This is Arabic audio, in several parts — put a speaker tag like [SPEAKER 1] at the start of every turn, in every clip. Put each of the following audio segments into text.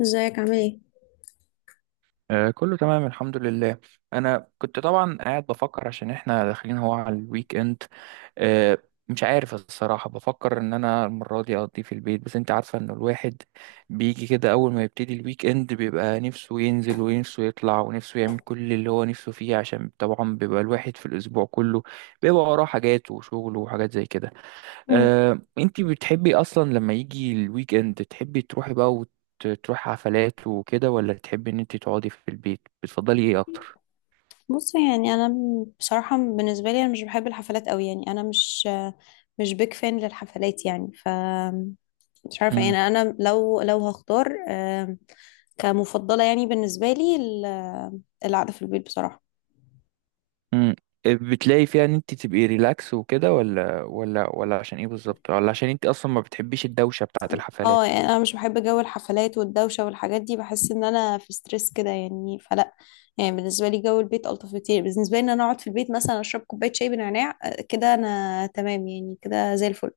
[SPEAKER 1] ازيك عامل ايه؟
[SPEAKER 2] كله تمام الحمد لله. انا كنت طبعا قاعد بفكر عشان احنا داخلين هو على الويك اند. آه، مش عارف الصراحة بفكر ان انا المرة دي اقضيه في البيت، بس انت عارفة ان الواحد بيجي كده اول ما يبتدي الويك اند بيبقى نفسه ينزل ونفسه يطلع ونفسه يعمل كل اللي هو نفسه فيه، عشان طبعا بيبقى الواحد في الاسبوع كله بيبقى وراه حاجات وشغله وحاجات زي كده.
[SPEAKER 1] مم.
[SPEAKER 2] انتي بتحبي اصلا لما يجي الويك اند تحبي تروحي بقى وتروحي حفلات وكده، ولا تحبي ان انتي تقعدي في البيت؟ بتفضلي ايه اكتر؟
[SPEAKER 1] بص، يعني انا بصراحه بالنسبه لي انا مش بحب الحفلات قوي، يعني انا مش بيك فان للحفلات يعني مش عارفه. يعني
[SPEAKER 2] امم.
[SPEAKER 1] انا لو هختار، كمفضله، يعني بالنسبه لي القعده في البيت بصراحه.
[SPEAKER 2] امم. بتلاقي فيها ان انتي تبقي ريلاكس وكده، ولا عشان ايه بالظبط، ولا عشان انتي اصلا ما بتحبيش الدوشة بتاعة
[SPEAKER 1] اه،
[SPEAKER 2] الحفلات؟
[SPEAKER 1] يعني انا مش بحب جو الحفلات والدوشه والحاجات دي. بحس ان انا في ستريس كده يعني، فلا. يعني بالنسبه لي جو البيت الطف كتير. بالنسبه لي ان انا اقعد في البيت مثلا اشرب كوبايه شاي بنعناع، كده انا تمام يعني كده زي الفل.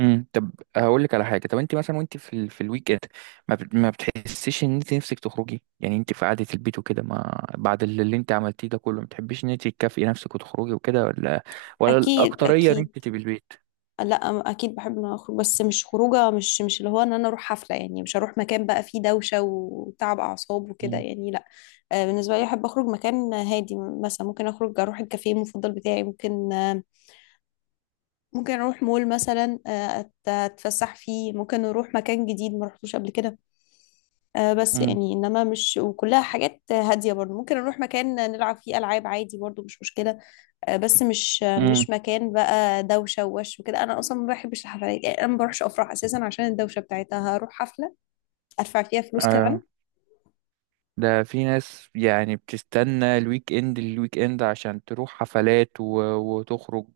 [SPEAKER 2] امم. طب هقول لك على حاجه. طب انت مثلا وانت في في الويك اند ما بتحسيش ان انت نفسك تخرجي؟ يعني انت في قعده البيت وكده، ما بعد اللي انت عملتيه ده كله ما بتحبيش ان انت تكافئي نفسك وتخرجي وكده، ولا
[SPEAKER 1] اكيد،
[SPEAKER 2] الاكتريه ان
[SPEAKER 1] اكيد.
[SPEAKER 2] انت تبقي البيت؟
[SPEAKER 1] لا اكيد بحب ان أنا اخرج، بس مش خروجه، مش اللي هو ان انا اروح حفله. يعني مش هروح مكان بقى فيه دوشه وتعب اعصاب وكده
[SPEAKER 2] امم.
[SPEAKER 1] يعني لا. بالنسبه لي احب اخرج مكان هادي. مثلا ممكن اخرج اروح الكافيه المفضل بتاعي، ممكن، ممكن اروح مول مثلا، اتفسح فيه، ممكن اروح مكان جديد ما رحتوش قبل كده. بس
[SPEAKER 2] امم.
[SPEAKER 1] يعني انما مش، وكلها حاجات هاديه. برضو ممكن اروح مكان نلعب فيه العاب عادي برضو، مش مشكله. بس مش
[SPEAKER 2] امم.
[SPEAKER 1] مش مكان بقى دوشه ووش وكده. انا اصلا ما بحبش الحفلات، يعني انا ما بروحش افراح اساسا عشان الدوشه بتاعتها. هروح حفله ادفع فيها فلوس كمان؟
[SPEAKER 2] آه. ده في ناس يعني بتستنى الويك اند عشان تروح حفلات وتخرج،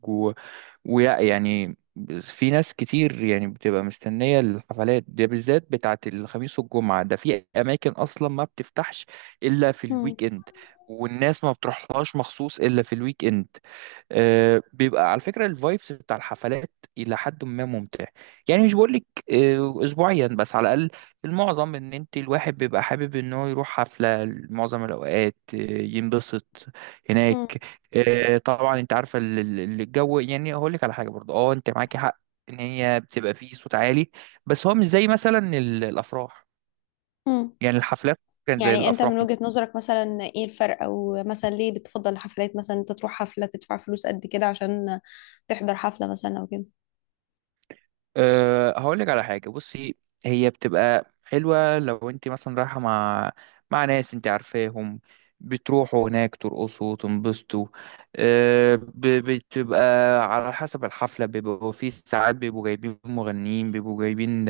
[SPEAKER 2] يعني في ناس كتير يعني بتبقى مستنية الحفلات دي بالذات بتاعة الخميس والجمعة، ده في أماكن أصلا ما بتفتحش إلا في
[SPEAKER 1] مم.
[SPEAKER 2] الويك إند، والناس ما بتروحلهاش مخصوص إلا في الويك إند. بيبقى على فكرة الفايبس بتاع الحفلات إلى حد ما ممتع. يعني مش بقولك أسبوعيا، بس على الأقل المعظم إن أنت الواحد بيبقى حابب إن هو يروح حفلة معظم الأوقات ينبسط هناك.
[SPEAKER 1] مم.
[SPEAKER 2] طبعا أنت عارفة الجو، يعني هقولك على حاجة برضه، أه أنت معاكي حق إن هي بتبقى فيه صوت عالي، بس هو مش زي مثلا الأفراح.
[SPEAKER 1] مم.
[SPEAKER 2] يعني الحفلات كان زي
[SPEAKER 1] يعني انت
[SPEAKER 2] الأفراح.
[SPEAKER 1] من وجهة نظرك، مثلا ايه الفرق؟ او مثلا ليه بتفضل الحفلات؟ مثلا انت تروح حفلة تدفع فلوس قد كده عشان تحضر حفلة مثلا او كده؟
[SPEAKER 2] أه هقول لك على حاجة، بصي. هي بتبقى حلوة لو انت مثلا رايحة مع ناس انت عارفاهم، بتروحوا هناك ترقصوا وتنبسطوا. أه ب- بتبقى على حسب الحفلة بيبقوا في ساعات بيبقوا جايبين مغنيين، بيبقوا جايبين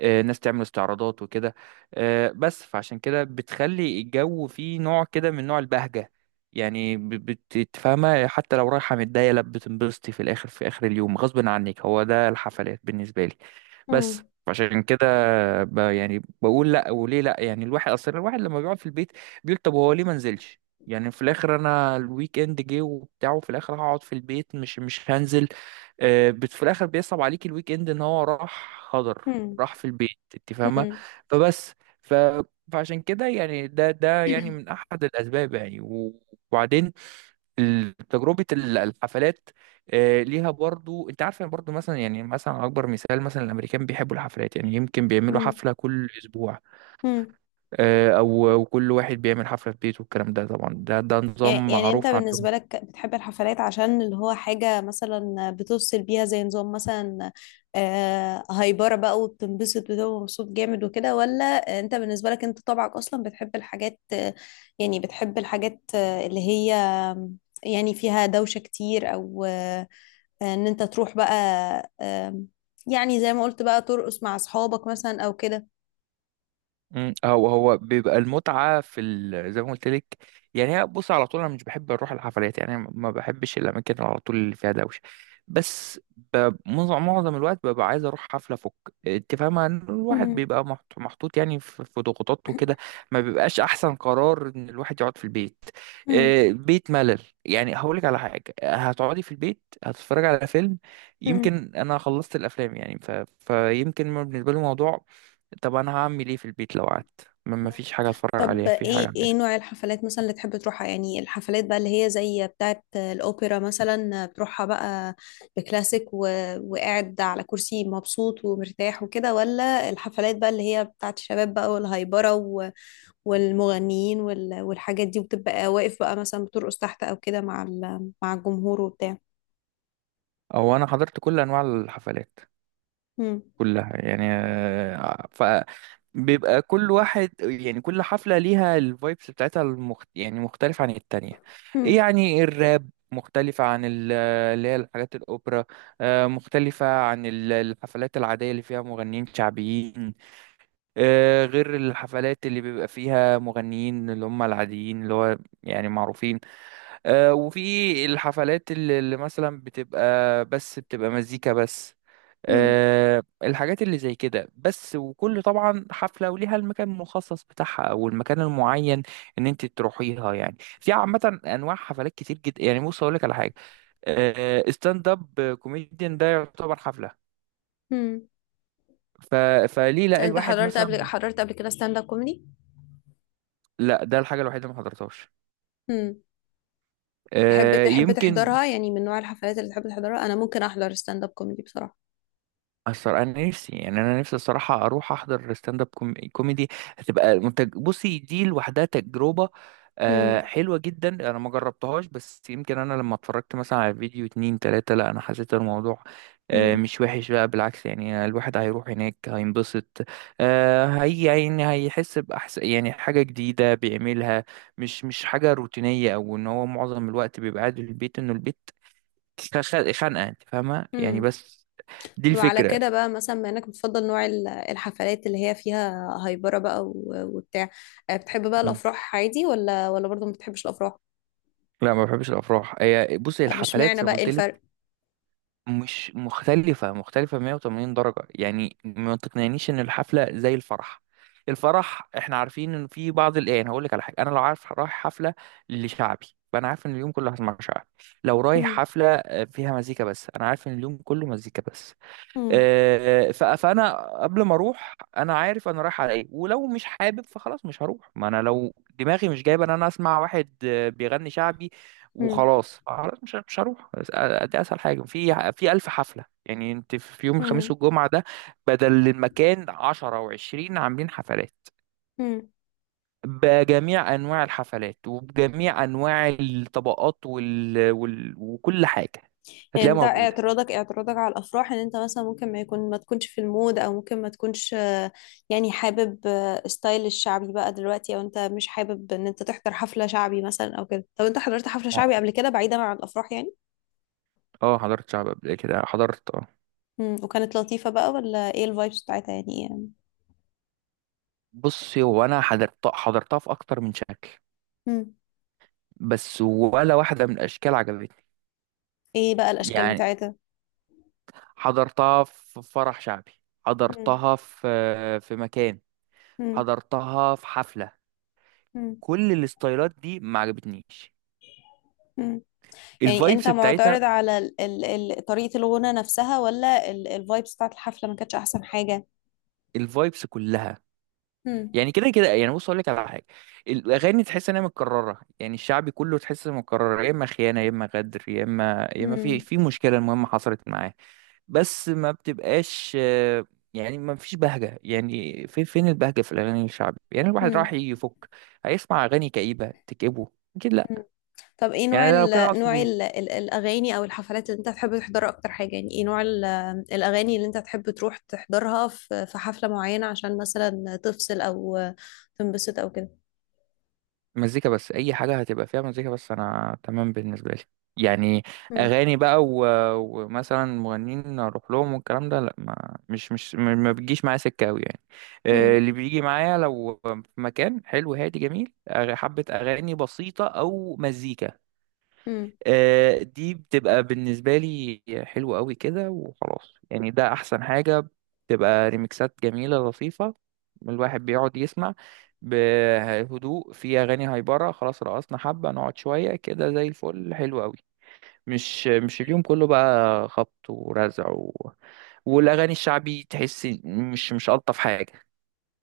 [SPEAKER 2] أه ناس تعمل استعراضات وكده. أه بس فعشان كده بتخلي الجو فيه نوع كده من نوع البهجة. يعني بتتفاهمها حتى لو رايحة متضايقة لا بتنبسطي في الآخر، في آخر اليوم غصب عنك. هو ده الحفلات بالنسبة لي. بس
[SPEAKER 1] مم.
[SPEAKER 2] عشان كده يعني بقول لا، وليه لا؟ يعني الواحد اصلا الواحد لما بيقعد في البيت بيقول طب هو ليه ما نزلش؟ يعني في الاخر انا الويك اند جه وبتاع وفي الاخر هقعد في البيت، مش هنزل. بت في الاخر بيصعب عليك الويك اند ان هو راح خضر،
[SPEAKER 1] مم.
[SPEAKER 2] راح في البيت، انت فاهمه؟
[SPEAKER 1] مم.
[SPEAKER 2] فبس ف فعشان كده يعني ده يعني من احد الاسباب يعني، وبعدين تجربة الحفلات ليها برضو، انت عارف. يعني برضو مثلا يعني مثلا اكبر مثال مثلا الامريكان بيحبوا الحفلات، يعني يمكن بيعملوا
[SPEAKER 1] مم.
[SPEAKER 2] حفلة كل اسبوع
[SPEAKER 1] مم.
[SPEAKER 2] او كل واحد بيعمل حفلة في بيته، والكلام ده طبعا ده
[SPEAKER 1] يعني
[SPEAKER 2] نظام
[SPEAKER 1] يعني انت
[SPEAKER 2] معروف عندهم.
[SPEAKER 1] بالنسبة لك بتحب الحفلات عشان اللي هو حاجة مثلا بتوصل بيها، زي نظام مثلا، هايبرة بقى وبتنبسط وتبقى مبسوط جامد وكده، ولا انت بالنسبة لك انت طبعك اصلا بتحب الحاجات، يعني بتحب الحاجات، اللي هي، يعني فيها دوشة كتير، او، ان انت تروح بقى، آم، يعني زي ما قلت بقى، ترقص مع اصحابك مثلا او كده؟
[SPEAKER 2] مم. هو بيبقى المتعة في زي ما قلت لك. يعني هي بص، على طول انا مش بحب اروح الحفلات، يعني ما بحبش الاماكن اللي على طول اللي فيها دوشة، بس معظم الوقت ببقى عايز اروح حفلة فك. انت فاهمة ان الواحد
[SPEAKER 1] مم،
[SPEAKER 2] بيبقى محطوط يعني في ضغوطات وكده، ما بيبقاش احسن قرار ان الواحد يقعد في البيت.
[SPEAKER 1] مم،
[SPEAKER 2] بيت ملل. يعني هقولك على حاجة، هتقعدي في البيت هتتفرجي على فيلم؟
[SPEAKER 1] مم.
[SPEAKER 2] يمكن انا خلصت الافلام يعني فيمكن بالنسبة لي الموضوع، طب انا هعمل ايه في البيت لو قعدت ما فيش حاجه اتفرج عليها
[SPEAKER 1] طب
[SPEAKER 2] ما فيش حاجه
[SPEAKER 1] ايه، ايه
[SPEAKER 2] اعملها؟
[SPEAKER 1] نوع الحفلات مثلا اللي تحب تروحها؟ يعني الحفلات بقى اللي هي زي بتاعة الأوبرا مثلا بتروحها بقى بكلاسيك، وقاعد على كرسي مبسوط ومرتاح وكده، ولا الحفلات بقى اللي هي بتاعة الشباب بقى والهايبرة، والمغنيين والحاجات دي، وبتبقى واقف بقى مثلا بترقص تحت أو كده مع مع الجمهور وبتاع؟
[SPEAKER 2] او انا حضرت كل انواع الحفلات
[SPEAKER 1] هم.
[SPEAKER 2] كلها، يعني ف بيبقى كل واحد يعني كل حفله ليها الفايبس بتاعتها يعني مختلفه عن التانية. إيه
[SPEAKER 1] هم.
[SPEAKER 2] يعني الراب مختلفة عن اللي هي الحاجات الأوبرا، مختلفة عن الحفلات العادية اللي فيها مغنيين شعبيين، غير الحفلات اللي بيبقى فيها مغنيين اللي هم العاديين اللي هو يعني معروفين، وفي الحفلات اللي مثلا بتبقى بس بتبقى مزيكا بس،
[SPEAKER 1] هم.
[SPEAKER 2] الحاجات اللي زي كده بس. وكل طبعا حفلة وليها المكان المخصص بتاعها او المكان المعين ان انت تروحيها. يعني في عامة انواع حفلات كتير جدا، يعني بص اقول لك على حاجة، ستاند اب كوميديان ده يعتبر حفلة،
[SPEAKER 1] هم.
[SPEAKER 2] ف... فليه
[SPEAKER 1] طب
[SPEAKER 2] لا
[SPEAKER 1] انت
[SPEAKER 2] الواحد مثلا؟
[SPEAKER 1] حضرت قبل كده ستاند اب كوميدي؟
[SPEAKER 2] لا ده الحاجة الوحيدة اللي ما حضرتهاش
[SPEAKER 1] تحب تحب
[SPEAKER 2] يمكن.
[SPEAKER 1] تحضرها؟ يعني من نوع الحفلات اللي تحب تحضرها. انا ممكن احضر ستاند اب كوميدي بصراحه.
[SPEAKER 2] الصراحة أنا نفسي، يعني أنا نفسي الصراحة أروح أحضر ستاند أب كوميدي، هتبقى منتج. بصي دي لوحدها تجربة
[SPEAKER 1] امم.
[SPEAKER 2] حلوة جدا أنا ما جربتهاش، بس يمكن أنا لما اتفرجت مثلا على فيديو اتنين تلاتة لا أنا حسيت الموضوع
[SPEAKER 1] امم.
[SPEAKER 2] مش وحش بقى، بالعكس يعني الواحد هيروح هناك هينبسط. هي يعني هيحس بأحسن، يعني حاجة جديدة بيعملها، مش حاجة روتينية أو إن هو معظم الوقت بيبقى قاعد في البيت إنه البيت خانقة، أنت فاهمة يعني.
[SPEAKER 1] امم.
[SPEAKER 2] بس دي
[SPEAKER 1] وعلى
[SPEAKER 2] الفكرة.
[SPEAKER 1] كده بقى مثلا، بما انك بتفضل نوع الحفلات اللي هي فيها هايبره بقى وبتاع، بتحب بقى الافراح عادي، ولا برضه ما بتحبش الافراح؟
[SPEAKER 2] لا ما بحبش الافراح. هي بص هي
[SPEAKER 1] مش
[SPEAKER 2] الحفلات
[SPEAKER 1] معنى
[SPEAKER 2] زي ما
[SPEAKER 1] بقى، ايه
[SPEAKER 2] قلت لك
[SPEAKER 1] الفرق؟
[SPEAKER 2] مش مختلفه، 180 درجه يعني. ما تقنعنيش ان الحفله زي الفرح. الفرح احنا عارفين ان في بعض الايه. هقول لك على حاجه، انا لو عارف رايح حفله لشعبي فانا عارف ان اليوم كله هسمع شعبي، لو رايح
[SPEAKER 1] امم.
[SPEAKER 2] حفله فيها مزيكا بس انا عارف ان اليوم كله مزيكا بس.
[SPEAKER 1] امم.
[SPEAKER 2] فانا قبل ما اروح انا عارف انا رايح على ايه، ولو مش حابب فخلاص مش هروح. ما انا لو دماغي مش جايبه ان انا اسمع واحد بيغني شعبي
[SPEAKER 1] امم.
[SPEAKER 2] وخلاص، خلاص مش هروح. دي اسهل حاجه في الف حفله. يعني انت في يوم الخميس والجمعه ده بدل المكان 10 و20 عاملين حفلات
[SPEAKER 1] امم.
[SPEAKER 2] بجميع انواع الحفلات وبجميع انواع الطبقات وكل حاجه هتلاقيها
[SPEAKER 1] انت
[SPEAKER 2] موجوده.
[SPEAKER 1] اعتراضك على الافراح ان انت مثلا ممكن ما يكون، ما تكونش في المود، او ممكن ما تكونش، يعني حابب ستايل الشعبي بقى دلوقتي، او انت مش حابب ان انت تحضر حفلة شعبي مثلا او كده؟ طب انت حضرت حفلة شعبي
[SPEAKER 2] اه
[SPEAKER 1] قبل كده بعيدا عن الافراح يعني؟
[SPEAKER 2] حضرت شعب قبل كده، حضرت آه.
[SPEAKER 1] امم. وكانت لطيفة بقى، ولا ايه الفايبس بتاعتها؟ يعني ايه؟
[SPEAKER 2] بصي هو انا حضرت، حضرتها في اكتر من شكل،
[SPEAKER 1] امم.
[SPEAKER 2] بس ولا واحده من الاشكال عجبتني.
[SPEAKER 1] ايه بقى الاشكال
[SPEAKER 2] يعني
[SPEAKER 1] بتاعتها؟
[SPEAKER 2] حضرتها في فرح شعبي،
[SPEAKER 1] امم.
[SPEAKER 2] حضرتها في مكان،
[SPEAKER 1] امم.
[SPEAKER 2] حضرتها في حفله،
[SPEAKER 1] امم.
[SPEAKER 2] كل الاستايلات دي ما عجبتنيش
[SPEAKER 1] امم. يعني انت
[SPEAKER 2] الفايبس بتاعتها،
[SPEAKER 1] معترض على ال ال ال طريقة الغنى نفسها، ولا الفايبس بتاعت الحفلة ما كانتش احسن حاجة؟
[SPEAKER 2] الفايبس كلها.
[SPEAKER 1] امم.
[SPEAKER 2] يعني كده كده يعني بص اقول لك على حاجه، الاغاني تحس انها متكرره، يعني الشعبي كله تحس انها متكرره يا اما خيانه يا اما غدر يا اما يا اما في
[SPEAKER 1] امم.
[SPEAKER 2] مشكله المهمه حصلت معاه، بس ما بتبقاش يعني ما فيش بهجة. يعني في فين البهجة في الأغاني الشعبي؟ يعني الواحد
[SPEAKER 1] امم.
[SPEAKER 2] راح يفك هيسمع أغاني كئيبة تكئبه؟ أكيد لأ.
[SPEAKER 1] طب ايه
[SPEAKER 2] يعني
[SPEAKER 1] نوع
[SPEAKER 2] أنا لو كده أقعد في
[SPEAKER 1] نوع
[SPEAKER 2] البيت.
[SPEAKER 1] ال ال الاغاني او الحفلات اللي انت تحب تحضرها اكتر حاجه؟ يعني ايه نوع الاغاني اللي انت تحب تروح تحضرها في حفله معينه عشان مثلا تفصل او تنبسط او كده؟
[SPEAKER 2] مزيكا بس، أي حاجة هتبقى فيها مزيكا بس أنا تمام بالنسبة لي. يعني
[SPEAKER 1] مم.
[SPEAKER 2] أغاني بقى ومثلا مغنيين أروح لهم والكلام ده لأ، ما مش مش ما ما بتجيش معايا سكة أوي يعني.
[SPEAKER 1] مم.
[SPEAKER 2] اللي بيجي معايا لو في مكان حلو هادي جميل، حبة أغاني بسيطة أو مزيكا
[SPEAKER 1] مم.
[SPEAKER 2] دي بتبقى بالنسبة لي حلوة قوي كده وخلاص. يعني ده أحسن حاجة، بتبقى ريميكسات جميلة لطيفة الواحد بيقعد يسمع بهدوء. في أغاني هايبرة خلاص رقصنا حبة نقعد شوية كده زي الفل حلو قوي، مش اليوم كله بقى خبط ورزع، والأغاني الشعبي تحس مش ألطف حاجة.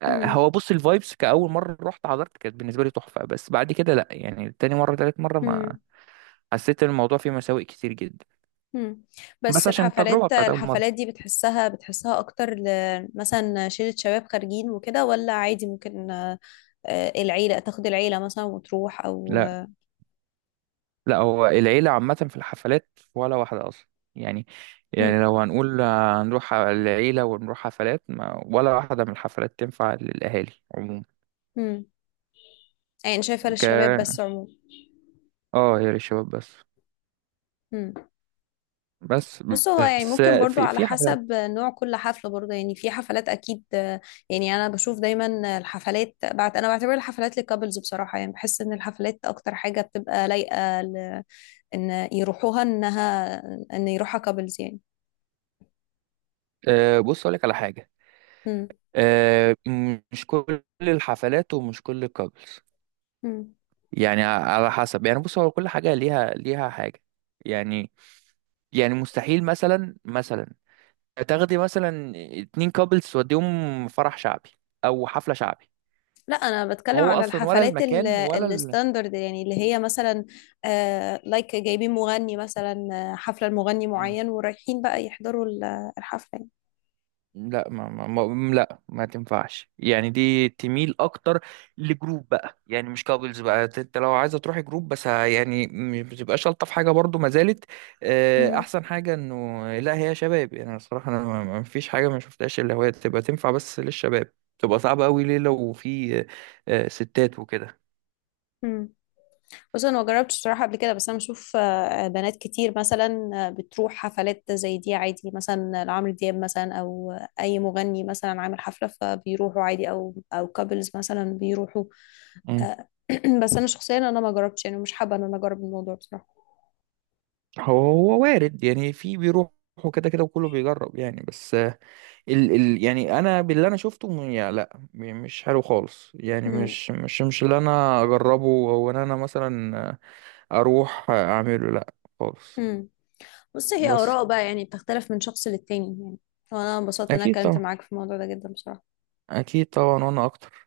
[SPEAKER 1] مم.
[SPEAKER 2] هو بص الفايبس كأول مرة رحت حضرت كانت بالنسبة لي تحفة، بس بعد كده لأ يعني تاني مرة تالت مرة ما
[SPEAKER 1] مم.
[SPEAKER 2] حسيت إن الموضوع فيه مساوئ كتير جدا،
[SPEAKER 1] مم. بس
[SPEAKER 2] بس عشان التجربة
[SPEAKER 1] الحفلات
[SPEAKER 2] بتاعت أول
[SPEAKER 1] الحفلات
[SPEAKER 2] مرة.
[SPEAKER 1] دي بتحسها اكتر مثلا شلة شباب خارجين وكده، ولا عادي ممكن، العيله تاخد العيله مثلا وتروح، او...
[SPEAKER 2] لا. لا هو العيلة عامة في الحفلات ولا واحدة أصلا. يعني
[SPEAKER 1] مم.
[SPEAKER 2] يعني لو هنقول هنروح العيلة ونروح حفلات، ما ولا واحدة من الحفلات تنفع للأهالي عموما.
[SPEAKER 1] مم. يعني شايفه للشباب
[SPEAKER 2] ك
[SPEAKER 1] بس عموما.
[SPEAKER 2] اه هي للشباب بس.
[SPEAKER 1] مم.
[SPEAKER 2] بس
[SPEAKER 1] بص، هو يعني
[SPEAKER 2] بس
[SPEAKER 1] ممكن برضو
[SPEAKER 2] في
[SPEAKER 1] على
[SPEAKER 2] حفلات
[SPEAKER 1] حسب نوع كل حفلة. برضو يعني في حفلات أكيد. يعني أنا بشوف دايما الحفلات، بعت أنا بعتبر الحفلات للكابلز بصراحة. يعني بحس إن الحفلات أكتر حاجة بتبقى لايقة إن يروحوها، إن يروحها كابلز يعني.
[SPEAKER 2] بص أقول لك على حاجة
[SPEAKER 1] مم.
[SPEAKER 2] آه، مش كل الحفلات ومش كل الكابلز.
[SPEAKER 1] مم.
[SPEAKER 2] يعني على حسب، يعني بص هو كل حاجة ليها حاجة. يعني يعني مستحيل مثلا مثلا تاخدي مثلا اتنين كابلز توديهم فرح شعبي او حفلة شعبي،
[SPEAKER 1] لا، أنا بتكلم
[SPEAKER 2] هو
[SPEAKER 1] على
[SPEAKER 2] اصلا ولا
[SPEAKER 1] الحفلات
[SPEAKER 2] المكان ولا
[SPEAKER 1] الستاندرد، يعني اللي هي مثلا، لايك جايبين مغني مثلا، حفلة لمغني
[SPEAKER 2] مم.
[SPEAKER 1] معين ورايحين بقى يحضروا الحفلة يعني.
[SPEAKER 2] لا ما, ما, ما لا ما تنفعش يعني، دي تميل اكتر لجروب بقى، يعني مش كابلز بقى، انت لو عايزه تروحي جروب بس يعني مش بتبقاش الطف حاجه برضو، ما زالت
[SPEAKER 1] مم.
[SPEAKER 2] احسن حاجه انه لا هي شباب. يعني الصراحه انا ما فيش حاجه ما شفتهاش اللي هو تبقى تنفع بس للشباب، تبقى صعبه قوي ليه لو في ستات وكده.
[SPEAKER 1] مم. بص انا ما جربتش بصراحه قبل كده. بس انا بشوف، بنات كتير مثلا، بتروح حفلات زي دي عادي، مثلا لعمرو دياب مثلا او اي مغني مثلا عامل حفله، فبيروحوا عادي، او كابلز مثلا بيروحوا.
[SPEAKER 2] مم.
[SPEAKER 1] آه، بس انا شخصيا انا ما جربتش يعني، مش حابه ان انا اجرب الموضوع بصراحه.
[SPEAKER 2] هو وارد يعني، في بيروحوا كده كده وكله بيجرب يعني، بس ال يعني انا باللي انا شفته يا لا مش حلو خالص، يعني
[SPEAKER 1] امم.
[SPEAKER 2] مش اللي انا اجربه او ان انا مثلا اروح اعمله لا خالص.
[SPEAKER 1] امم. بص هي
[SPEAKER 2] بس
[SPEAKER 1] اراء بقى يعني بتختلف من شخص للتاني يعني. وانا انبسطت ان انا
[SPEAKER 2] اكيد
[SPEAKER 1] اتكلمت
[SPEAKER 2] طبعا.
[SPEAKER 1] معاك في الموضوع ده جدا بصراحه.
[SPEAKER 2] اكيد طبعا وانا اكتر.